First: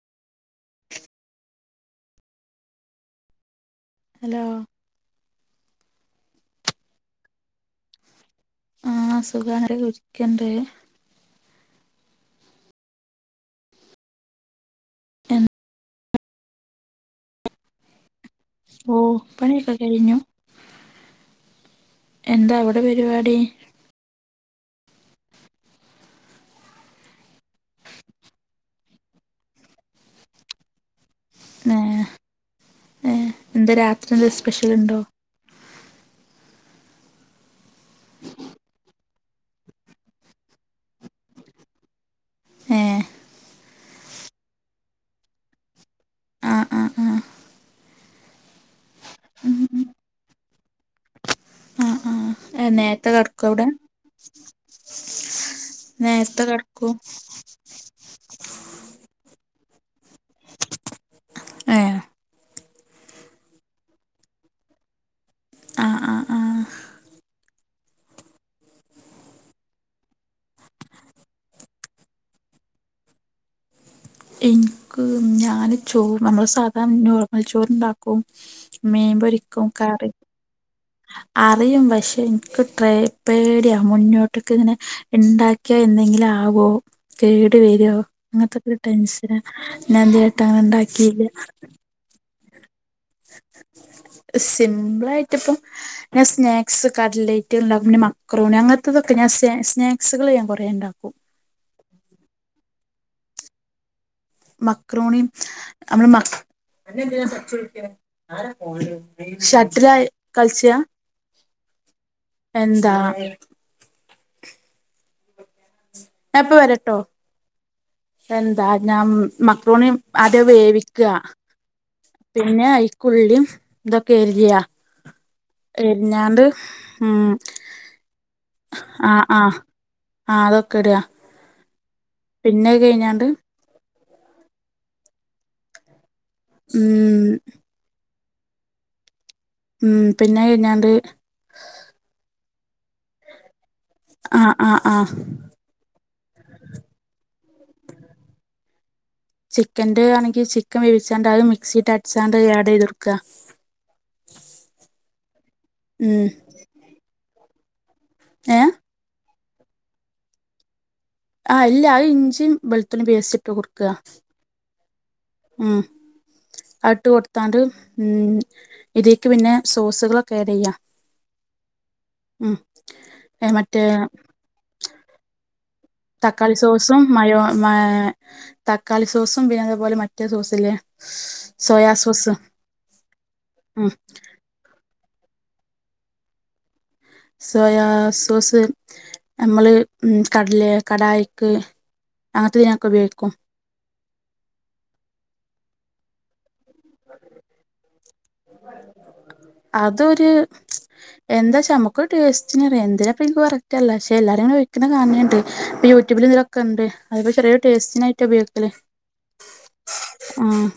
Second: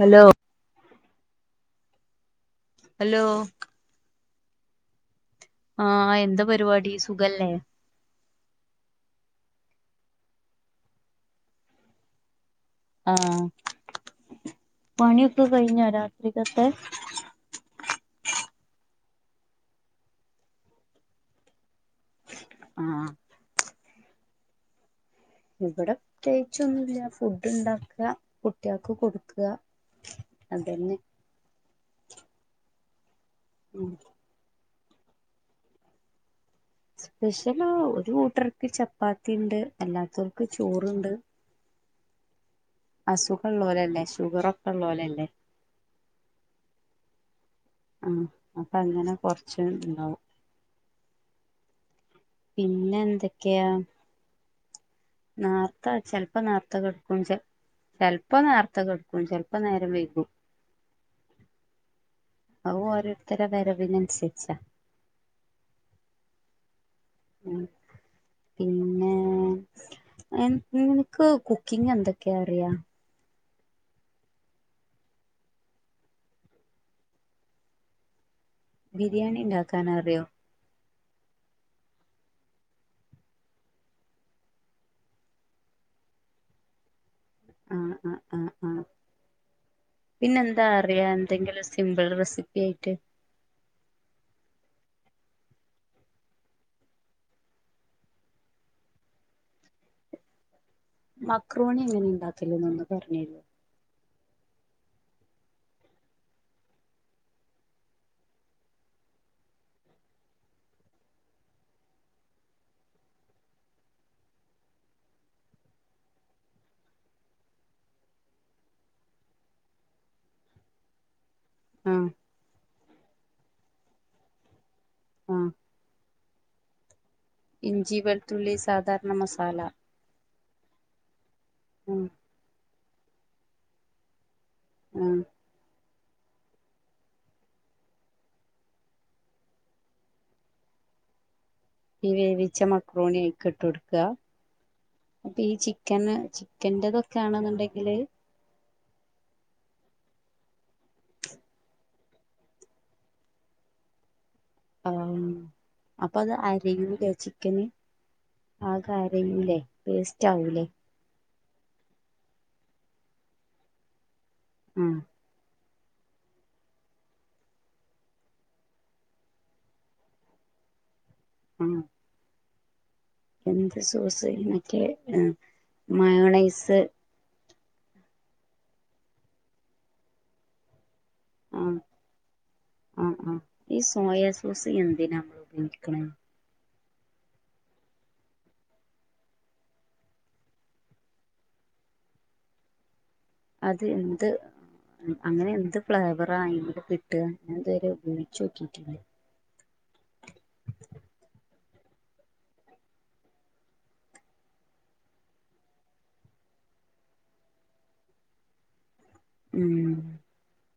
Hello [inaudible] hello hello ആഹ് എന്താ പരിവാടി സുഖല്ലേ ആഹ് സുഖാണ് [unintelligible] ഇര്ക്കണ്ട് ആഹ് പണിയൊക്കെ കഴിഞ്ഞോ രാത്രിക്കത്തെ ഓഹ് പണിയൊക്കെ കഴിഞ്ഞു എന്താ അവിടെ ആഹ് പരിവാടി ഇബടെ പ്രത്യേകിച്ചൊന്നുല്ലാ ഫുഡ് ഇണ്ടാക്കാ കുട്ടിൾക്ക് കൊടുക്കാ അതെന്നെ ഏഹ് എന്താ ഉം രാത്രി എന്തേ സ്പെഷ്യൽ ഇണ്ടോ സ്പെഷ്യല് ഒരു കൂട്ടർക്ക് ചപ്പാത്തിണ്ട് അല്ലാത്തവർക്ക് ചോറ്ണ്ട് ഏ അസുഖള്ളോലല്ലെ ഷുഗറൊക്കെ ഇള്ളോലല്ലേ ആഹ് ആഹ് ആഹ് ആഹ് അപ്പങ്ങനെ ഉം കൊർച്ച് ഉം ഇണ്ടാവും ആഹ് ആഹ് പിന്നെ നേരത്തെ കെടക്കോ എന്തെക്കെയാ അവിടെ നാർത്തെ നേരത്തെ ചെൽപ്പം നാർത്തെ കെടക്കും കെട്ക്കും ചെ ചെൽപ്പം നേർത്തെ കെട്ക്കും ചെൽപ്പം നേരം വൈകും ഏഹ് അവു ഓരോര്ത്തരെ വരവിനന്സരിച്ചാ ആഹ് ആഹ് ആഹ് ഉം പിന്നേ എൻ നിനക്ക് കുക്കിങ്ങ് എന്തക്കെയാ അറിയാ എൻക്ക് ഞാന് ചോ നമ്മളെ സാധാ നോർമൽ ചോറ്ണ്ടാക്കും ബിരിയാണി മീൻപൊരിക്കും ഇണ്ടാക്കാൻ കറി അറിയോ അറിയും പക്ഷെ ഇൻക്ക് ട്രേ പേടിയാ മുന്നോട്ട്ക്ക് ഇങ്ങനെ ഇണ്ടാക്കിയാ എന്തെങ്കിലും ആവോ കേട് വരോ ആഹ് ആഹ് ആഹ് അങ്ങൻത്തെക്കൊരു ആഹ് ടെൻഷനാ, ഞാൻ തരേയ്ട്ട് അങ്ങനണ്ടാക്കീല്യ വേറെ റെസിപ്പി ആയിട്ട് സിമ്പ്ളായിട്ട് ഇപ്പം ഞാൻ സ്നാക്സ് കട്ലേറ്റ് ണ്ടാക്കും പിന്നെ മക്രോണി അങ്ങൻത്തതൊക്കെ ഞാൻ സ് സ്നാക്സുകൾ ഞാൻ കൊറേ ഇണ്ടാക്കും മക്രോണി എങ്ങനെ ണ്ടാക്കല് ന്നൊന്ന് പര് ഞ്ഞെരോ മക്രോണിം അമ്മള് മ ഷട്ട്ലാ കൾച്ചാ എന്താ ഞാപ്പ വരട്ടോ എന്താ ഞാ മക്രോണി ആദ്യം വേവിക്ക ആഹ് പിന്നെ അയ്ക്കുള്ളിം തൊക്കെ എര്യാ ആഹ് ഞ്ഞാണ്ട് ഉം ഇഞ്ചി വെൾത്തുള്ളി സാധാരണ ആഹ് ആഹ് മസാല ആഹ് അതൊക്കെടാ ഉം പിന്നഹ് കയ്ഞ്ഞാണ്ട് ഉം ഉം ഉം പിന്നഹ് കയ്ഞ്ഞാണ്ട് ഈ വേവിച്ച മക്രോണി അയ്ക്ക് ട്ടൊട്ക്ക ആഹ് ആഹ് ആഹ് അപ്പൊ ഈ ചി ചിക്കന് ചിക്കൻ്റെതൊക്കേണ്ന്നുണ്ടെങ്കില് ചിക്കന്റെ ആണെങ്കി ചിക്കൻ വേവിച്ചാണ്ട് അഹ് മിക്സിട്ടട്ച്ചാണ്ട് അഹ് ഏടെയ്തൊട്ക്ക അം ഉം അപ്പത് അരയൂലേ ചിക്കന് ഏഹ് ആകരയൂലേ പേസ്റ്റാവൂലേ ആഹ് ഇല്ലാ അഹ് ഇഞ്ചിയും വെളുത്തുള്ളിം പേസ്റ്റിട്ട് കൊടുക്ക ഉം ഉം ആ ട്ട് കൊടുത്താണ്ട് ഉം ഇതീക്ക് പിന്നെ സോസുകളൊക്കെ ആഡ് ചെയ്യാ ഉം ഉം എന്ത് മറ്റേ സോസ ഈ മറ്റേ ആ തക്കാളി സോസും മയോ മേ തക്കാളി സോസും പിന്നതേപോലെ മറ്റേ സോസ് ല്ലേ ആഹ് സോയാ ആ ആ ഈ ഉം സോയാസോസ് എന്തിനാ നമ്മൾ ഉപയോഗിക്ക്ണേ സോയാ സോസ് നമ്മള് കട്ലെ കടായിക്ക് അങ്ങത്തെ തിനൊക്കെ ഉപയോഗിക്കും അത് എന്ത് അങ്ങനെ എന്ത് ഫ്ലേവറാ അയിന് കിട്ട, ഞാൻ ഇതുവരെ ഉപയോഗിച്ചോക്കിട്ടില്ല അതൊര് എന്താച്ചാ നമുക്കൊര് ടേസ്റ്റ്നറിയാ, എന്തിനാപ്പ ഇനിക്കും കറക്റ്ററില്ല, പക്ഷെ എല്ലാരുംങ്ങനെ ഒഴിക്ക്ന്ന കാണണ്ട് ഇപ്പ യൂ ട്യുബില് ഇതിലൊക്കെണ്ട് അത് പ്പൊ ചെറിയൊരു ടേസ്റ്റിനായിട്ട ഉപയോഗിക്കല് ഉം ആഹ്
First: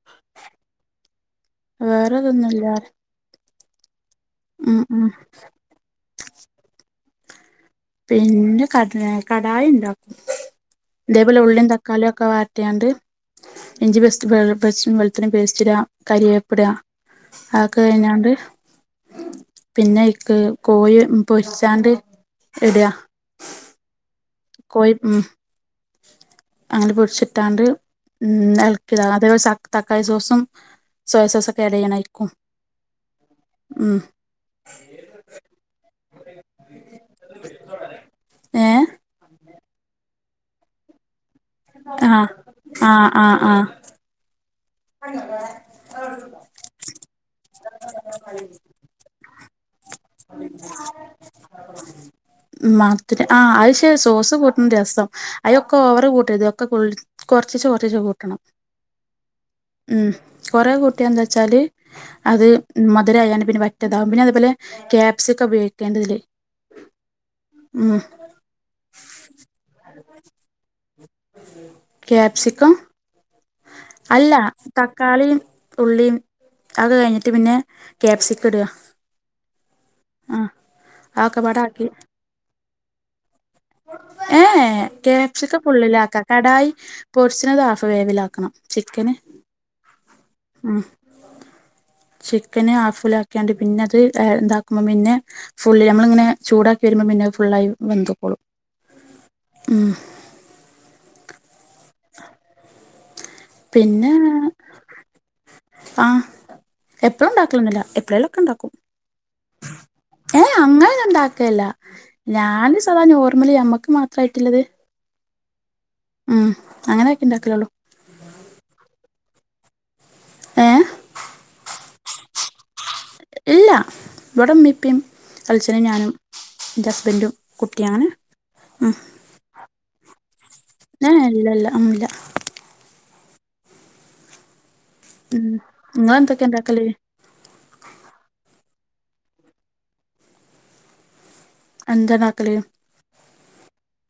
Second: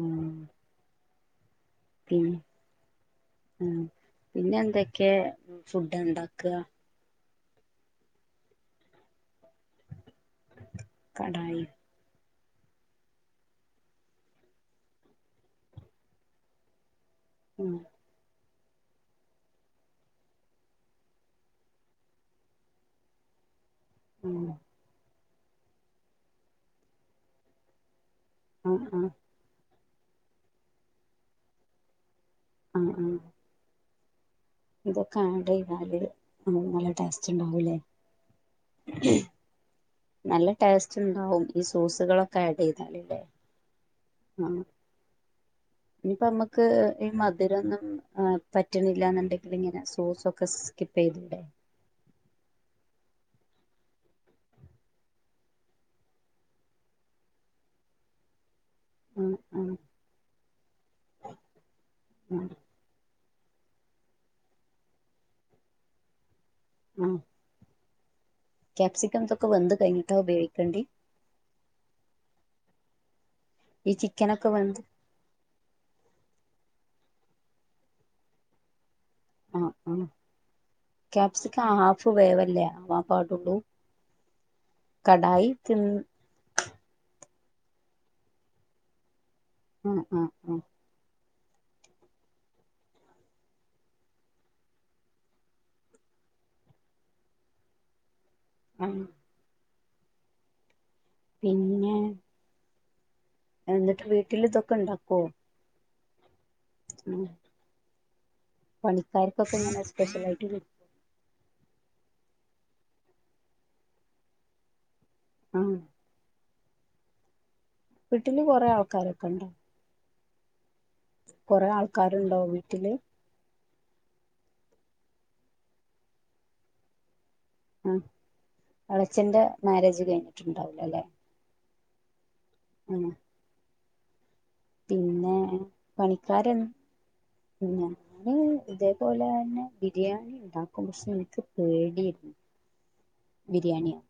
ഉം പിന്നെ വേറെതൊന്നുല്ലാറ്യ ഉം ഉം പിന്നെന്തൊക്കേ ഫുഡ്ഡ്ണ്ടാക്ക പിന്നെ കട്ലെ കടായിണ്ടാക്കും തേപോലെ കടായി ഉള്ളിം തക് ക്കാളിയൊക്കെ വാട്ടിയാണ്ട് ഇഞ്ചിപേസ്റ്റ്, വെള്ള പേസ്റ്റ് വെളുത്തുള്ളി പേസ്റ്റ് ഇട് കറിവേപ്പ് ഇട്. ഉം അതൊക്കെ കഴിഞ്ഞാണ്ട് പിന്നെ അയിക്ക് കോഴി പൊരിച്ചാണ്ട് ഇട്. ഉം കോഴി, ഉം അങ്ങനെ പൊരിച്ചിട്ടാണ്ട് ഉം ആഹ് എളക്കിട് ആഹ് അതേപോലെ ചത് തക്കാളി സോസും സോയാസോസും ഒക്കെ ആഡ് ചെയ്യണം അയിക്കും. ആഹ്, ആഹ് ഉം ഇതൊക്കെ ആഡ് ചെയ്താല് നമ്മൾക്ക് നല്ല ടേസ്റ്റ് ഇണ്ടാവൂലേ. ഏ നല്ല ടേസ്റ്റ് ഇണ്ടാവും ഈ സോസുകളൊക്കെ ആഡ് ചെയ്താല് ലേ ആഹ് ആഹ്, ഇഞ്ഞിപ്പോ നമ്മക്ക് ഈ മധരൊന്നും ആഹ്, പറ്റ്ണില്ല എന്നുണ്ടെങ്കിൽ ഇങ്ങനെ സോസൊക്കെ സ്കിപ്പ് ചെയ്തൂടെ? മധുര ആഹ്, അഹ് ശരി സോസ് കൂട്ട്ണ രസം. അയിലൊക്കെ ഓവറ് കൂട്ടര്ത് ഒക്കെ കൊറച്ചീച്ചെ, കൊറച്ചീച്ചെ കൂട്ടണം. ഉം ഉം, കൊറേ കൂട്ടി എന്താച്ചാല് ആ അത് മധുരായാണ്ട് പിന്നെ പറ്റ താവും, പിന്നെ അതുപോലെ ക്യാപ്സിക്കം ഉപയോഗിക്കേണ ഇതില്. ഉം ഉം ക്യാപ്സിക്കം ഇതൊക്കെ വെന്ത്‌ കഴിഞ്ഞിട്ടാ ഉപയോഗിക്കേണ്ടി? ക്യാപ്സിക്കം ഈ അല്ല ചിക്കനൊക്കെ വെന്ത് തക്കാളീം, ഉള്ളീം, അത് കഴിഞ്ഞിട്ട് പിന്നെ ക്യാപ്സിക്കം ഇട്. ആഹ് ആഹ് അതൊക്കെപാടെ ക്യാപ്സിക്ക ആക്കി ഹാഫ് വേവല്ലേ ആവാൻ പാടുള്ളൂ. ഏഹ്, ഏഹ് കടായി കാപ്സിക്ക തിന്ന് ഫുള്ളിലാക്ക. കടായി പൊരിച്ചിണത് ഹാഫ് വേവിലാക്കണം ചിക്കന്. ആഹ്, ആഹ്, ആഹ്. ചിക്കന് ഹാഫിലാക്കിയാണ്ട് പിന്നെ അത് ഏഹ് എന്താക്കുമ്പോ പിന്നെ ഫുള്ള് നമ്മളിങ്ങനെ ചൂടാക്കി വരുമ്പോം പിന്നെ ഫുള്ളായി വെന്ത്‌ക്കോളും. ആഹ് ഉം പിന്നെ എന്നിട്ട് വീട്ടിൽ ഇതൊക്കെ ഇണ്ടാക്കോ? ആഹ്, എപ്പളും ഇണ്ടാക്കലൊന്നില്ല എപ്പോളേലോക്കെ ഇണ്ടാക്കും. പണിക്കാര്കോക്കക്കെങ്ങനെ സ്‌പെഷലായിട്ട് വെ ക്ക് അല്ല ഞാന് സാധാ നോർമലി നമ്മക്ക് മാത്രമായിട്ടിള്ളത് ആഹ്. ആഹ്, അങ്ങനെയൊക്കെ ഇണ്ടാക്കലൊള്ളു. വീട്ടില് കുറെ ആൾക്കാരൊക്ക ഇണ്ടോ? ഏ കൊറേ ആൾക്കാരുണ്ടോ വീട്ടില്? ഇല്ല, ഇവിടെ ഇമ്മി, ഇപ്പി എളിച്ചനും ഞാനും ഇന്റെ ഹസ്ബന്റും. ആഹ്, എളച്ചന്റെ മാരേജ് കഴിഞ്ഞിട്ടുണ്ടാവൂലാല്ലെ? ഇല്ലല്ല, ആഹ് ഇല്ല. [unintelligible] പിന്നെ ഉം നിങ്ങളെന്തൊക്കെ പണിക്കാര്ൺ ഇണ്ടാക്കല് ഞാന് ഇതേപോലെ തന്നെ ബിരിയാണി ഇണ്ടാക്കും പക്ഷെ ഇനിക്ക് എന്താ തേടിരുന്നു ഇണ്ടാക്കല് ബിരിയാണിയോ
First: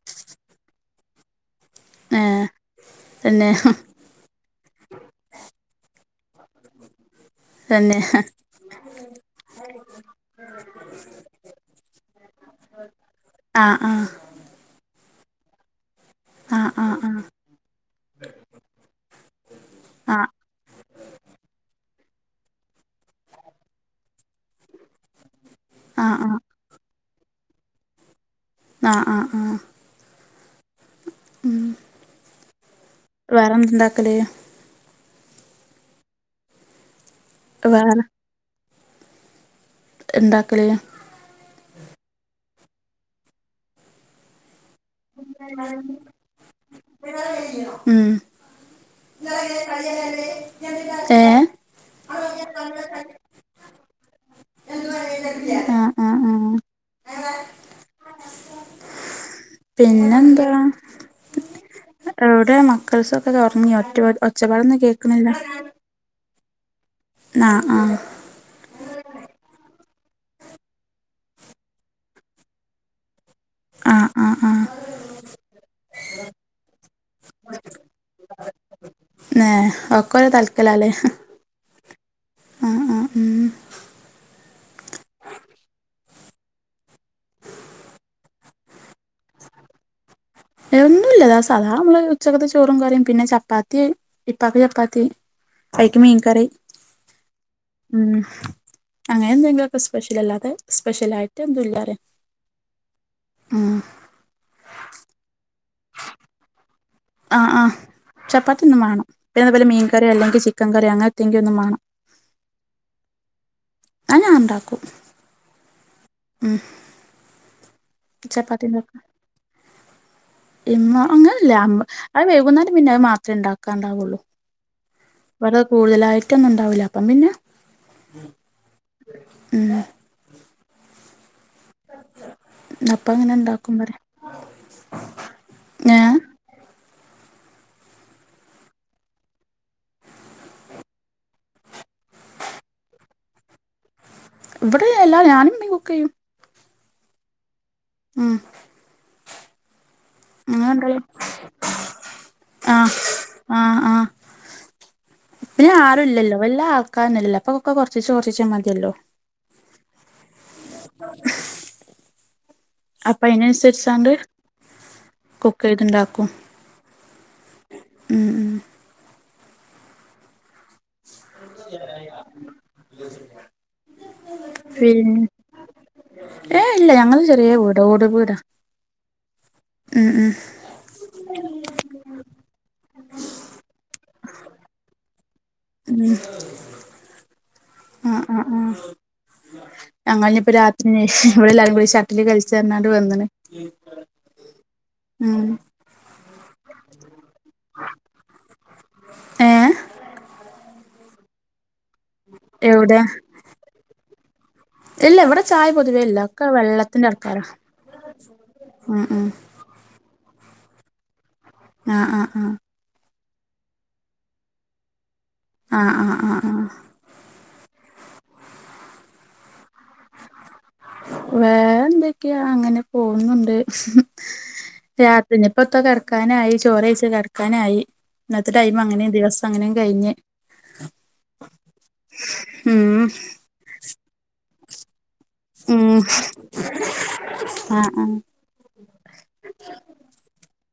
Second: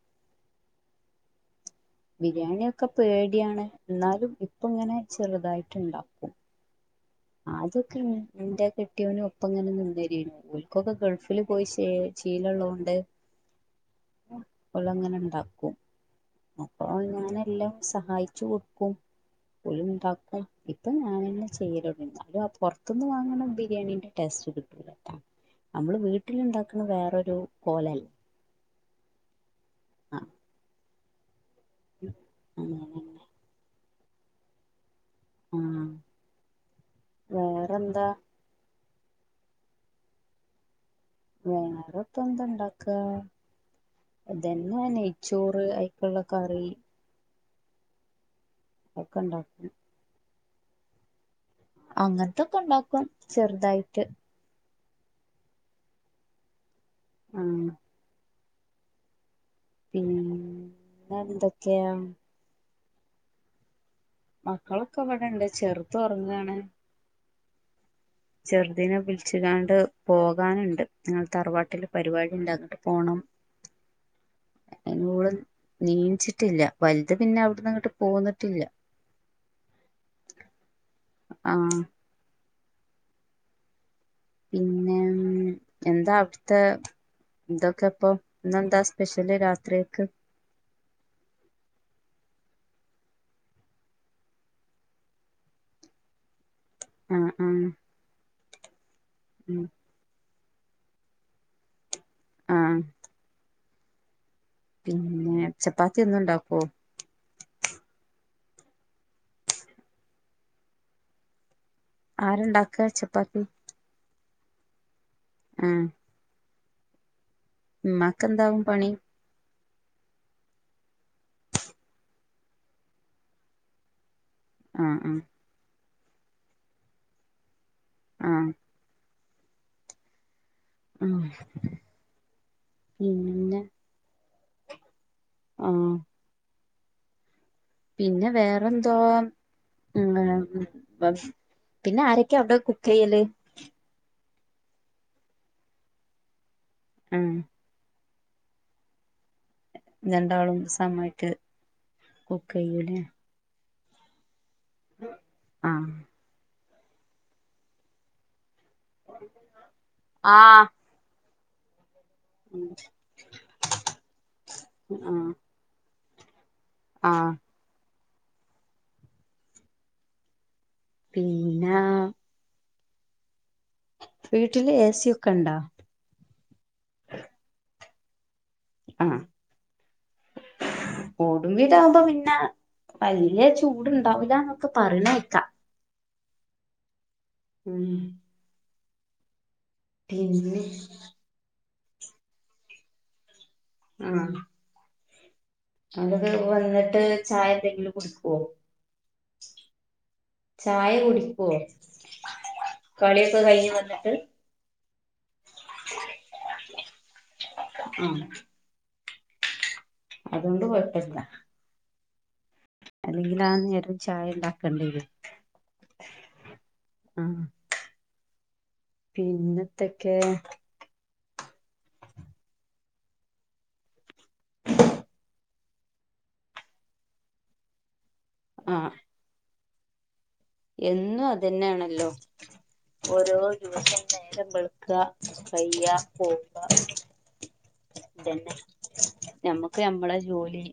ഏ ബിരിയാണ ഒക്കെ തന്നെ പേടിയാണ് ഇന്നാലും ഇപ്പ ഇങ്ങനെ ചെറുതായിട്ട് ഇണ്ടാക്കും തന്നെ അതൊക്കെങ്ങനെഇന്റെ കെട്ടിയോനും ഒപ്പ ഇങ്ങനെ നിന്നരുനു ഒൽക്കൊക്കെ ഗൾഫിൽ പോയി ഷേ ചീല ഉള്ളത് കൊണ്ട് ആഹ് ആഹ് ഓളങ്ങനെ ഇണ്ടാക്കും ആ അപ്പ അപ്പൊ ആ ആ ഞാൻ എല്ലാം സഹായിച്ചു കൊടുക്കും ഓല് ആ ആ ഇണ്ടാക്കും ഇപ്പൊ ഞാനന്നെ ചെയ്യൽ എന്നാലും പുറത്തുനിന്ന് വാങ്ങണ ബിരിയാണിന്റെ ടേസ്റ്റ് കിട്ടൂലട്ടാ നമ്മള് വീട്ടിൽണ്ടാക്ക [unintelligible] വേറോരു കോല ആഹ് ആഹ് ആഹ് ആഹ് ഉം [unintelligible] അങ്ങനെന്നെ വേറെ എന്തുണ്ടാക്കല്? ആഹ്! വേറെ വേറെന്താ ഉണ്ടാക്കല് വേറെ ഇപ്പ എന്ത ഇണ്ടാക്ക ഇതെന്നെയ ചോറ് അയിക്കുള്ള കറി ഉം ഒക്കെ ഇണ്ടാക്കും [unintelligible] ഏഹ് അങ്ങനത്തൊക്കെ ഉണ്ടാക്കും ചെറുതായിട്ട് ആഹ്! ആഹ്! ആഹ്! ആഹ് പിന്നെന്താ പിന്നെ എന്തൊക്കെയാ ഇവിടെ മക്കൾസൊക്കെ ഉറങ്ങി ഒറ്റ- ഒച്ചയും ബഹളവും കേൾക്കണില്ല ഉറങ്ങണ് ആഹ്! ആഹ്! ചെറുതിനെ വിളിച്ചുകാണ്ട് പോകാനുണ്ട് നിങ്ങ തറവാട്ടില് പരിപാടി ഉണ്ടാക്കട്ട് പോണം ആ ആ ആ [unintelligible] നീച്ചിട്ടില്ല വലുത് പിന്നെ അവിടന്ന് ഇങ്ങോട്ട് പോന്നിട്ടില്ല ഏഹ് ഒക്കല താൽക്കലല്ലേ ആഹ്! ഉം. പിന്നെ ഉം.. എന്താ അവിടുത്തെ ഇതൊക്കെ ഇപ്പൊ ഇന്ന എന്താ സ്പെഷ്യല് രാത്രിയൊക്ക് ഒന്നുമല്ലാ സാദാ നമ്മള് ഉച്ചകത്തെ ചോറും കറിയും പിന്നെ ചപ്പാത്തി ഇപ്പാക്കക്ക് ചപ്പാത്തി കൈക്ക് മീൻകറി ആഹ് ആഹ് ഉം.. അങ്ങനെ ഉം എന്തെങ്കിലൊക്കെ സ്പെഷ്യൽ അല്ലാതെ സ്പെഷ്യൽ ആയിട്ട് എന്തും ഇല്ലാറ ആഹ്! ഉം... പിന്നെ ചപ്പാത്തി ഒന്നും ഉണ്ടാക്കോ? ആഹ്! ആഹ്! ചപ്പാത്തി എന്നും വേണം പിന്നെ അതുപോലെ മീൻ കറി അല്ലെങ്കിൽ ചിക്കൻ കറി അങ്ങനത്തെങ്കിലും ഒന്നും വേണം ആരുണ്ടാക്കുക ചപ്പാത്തി? അത് ഞാൻ ഉണ്ടാക്കും ഉം. ഉം, ഹ് മ്മ, ക് എന്താവും പണി. ഇന്ന് അങ്ങനല്ല. അത് വൈകുന്നരം പിന്നെ അത് മാത്രമേ ഉണ്ടാക്കാണ്ടാവുള്ളൂ. ആഹ്, ആഹ് വെറ കൂടുതലായിട്ടൊന്നും ഉണ്ടാവൂല്ല. അപ്പം പിന്നെ ആഹ് ഉം... ഉം. അപ്പ അങ്ങനെ ഉണ്ടാക്കും പറയാ ആഹ്! ഏ പിന്നെ വേറെന്ത ഇങ്ങനെ പിന്നെ ആരൊക്കെ അവിടെ കുക്ക് ചെയ്യല് ഇവിടെ എല്ല ഞാനും അമ്മയും കുക്ക് ചെയ്യും ആഹ് ഉം... രണ്ടാളും ഞങ്ങൾ രണ്ടാളും സമായിട്ട് കുക്ക് ചെയ്യൂലേ ആഹ്! ആഹ്! പിന്നെ ആഹ് ആരുല്ല ല്ലോ? വല്ലാ- കാരല്ല അപ്പൊക്ക കുറച്ച് കുറച്ച മതിയല്ലോ? ആഹ്! [unintelligible] അപ്പൊ, അതിനനുസരിച്ചണ്ട് ആഹ് കുക്ക് ചെയ്തുണ്ടാക്കും. ആഹ്! ഉം ഉം പിന്നെ [unintelligible] വീട്ടില് എ സി പിന്നെ യൊക്കെ ഉണ്ട. ഏ ഇല്ല. ഞങ്ങള ചെറിയ വീട, ഓട് വീടാ ആഹ് ഉം ഉം ഓട വീട ആവുമ്പോ, പിന്നെ വലിയ ചൂടുണ്ടാവില്ലന്നൊക്കെ പറയണ ക്കാം.. ഉം ഉം ആഹ്, ആഹ് ഞങ്ങൾ ഇനി ഇപ്പോൾ പിന്നെ രാത്രിന്. ഇവിടെ എല്ലാരും കൂടി ഷട്ടിൽ കളിച്ച പറഞ്ഞണ്ട് വന്നണ്. ആഹ് ഉം അ [unintelligible] വന്നിട്ട് ചായ എന്തെങ്കിലും കുടിക്കു വോ? ഏ ചായ കുടിക്കുവോ? എവിടെ കളിയൊക്കെ കഴിഞ് വന്നിട്ട്. ഇല്ല ഇവിടെ ചായ പൊതുവേ ഇല്ല. ഒക്കെ വെള്ളത്തിന്റെ ആൾക്കാ രാ ആഹ് ഉം ഉം അതു കൊണ്ട് കൊഴപ്പ ല്ലാ ആഹ് ആഹ് ആഹ് അല്ലെങ്കിൽ ആ നേരം ചായ ഉണ്ടാക്കേണ്ട രും ആഹ്, ആഹ്, ആഹ് ആഹ്, പിന്ന ത്തൊക്കെ വേറെ എന്തൊക്കെ യ അങ്ങനെ പോകുന്നുണ്ട് രാ ഇപ്പൊത്ത കിടക്കാനായി. ചോറ് കഴിച്ച് കിടക്കാനായി. ഇന്നത്തെ ടൈം ആഹ് അങ്ങനെയ ദിവസ അങ്ങനും കഴിഞ്ഞ്. എന്നും അതനെയാണല്ലോ ഉം ഓരോ ദിവസം നേരമ്പ ഉം ആഹ് [inaudible] ആഹ് അതന്നെ ഞമ്മക്ക് നമ്മള ജോലി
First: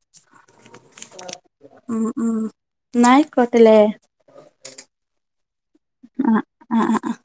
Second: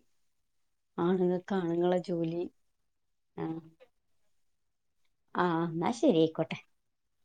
ആണുങ്ങൾക്ക് ആണുങ്ങളെ ഉം ഉം ജോലി ന്നാ ആഹ ആയിക്കോട്ടെല്ലേ ആഹ് എന്നാ ശരി ആഹ് ആയിക്കോട്ടെ ആഹ് ആഹ് ആഹ്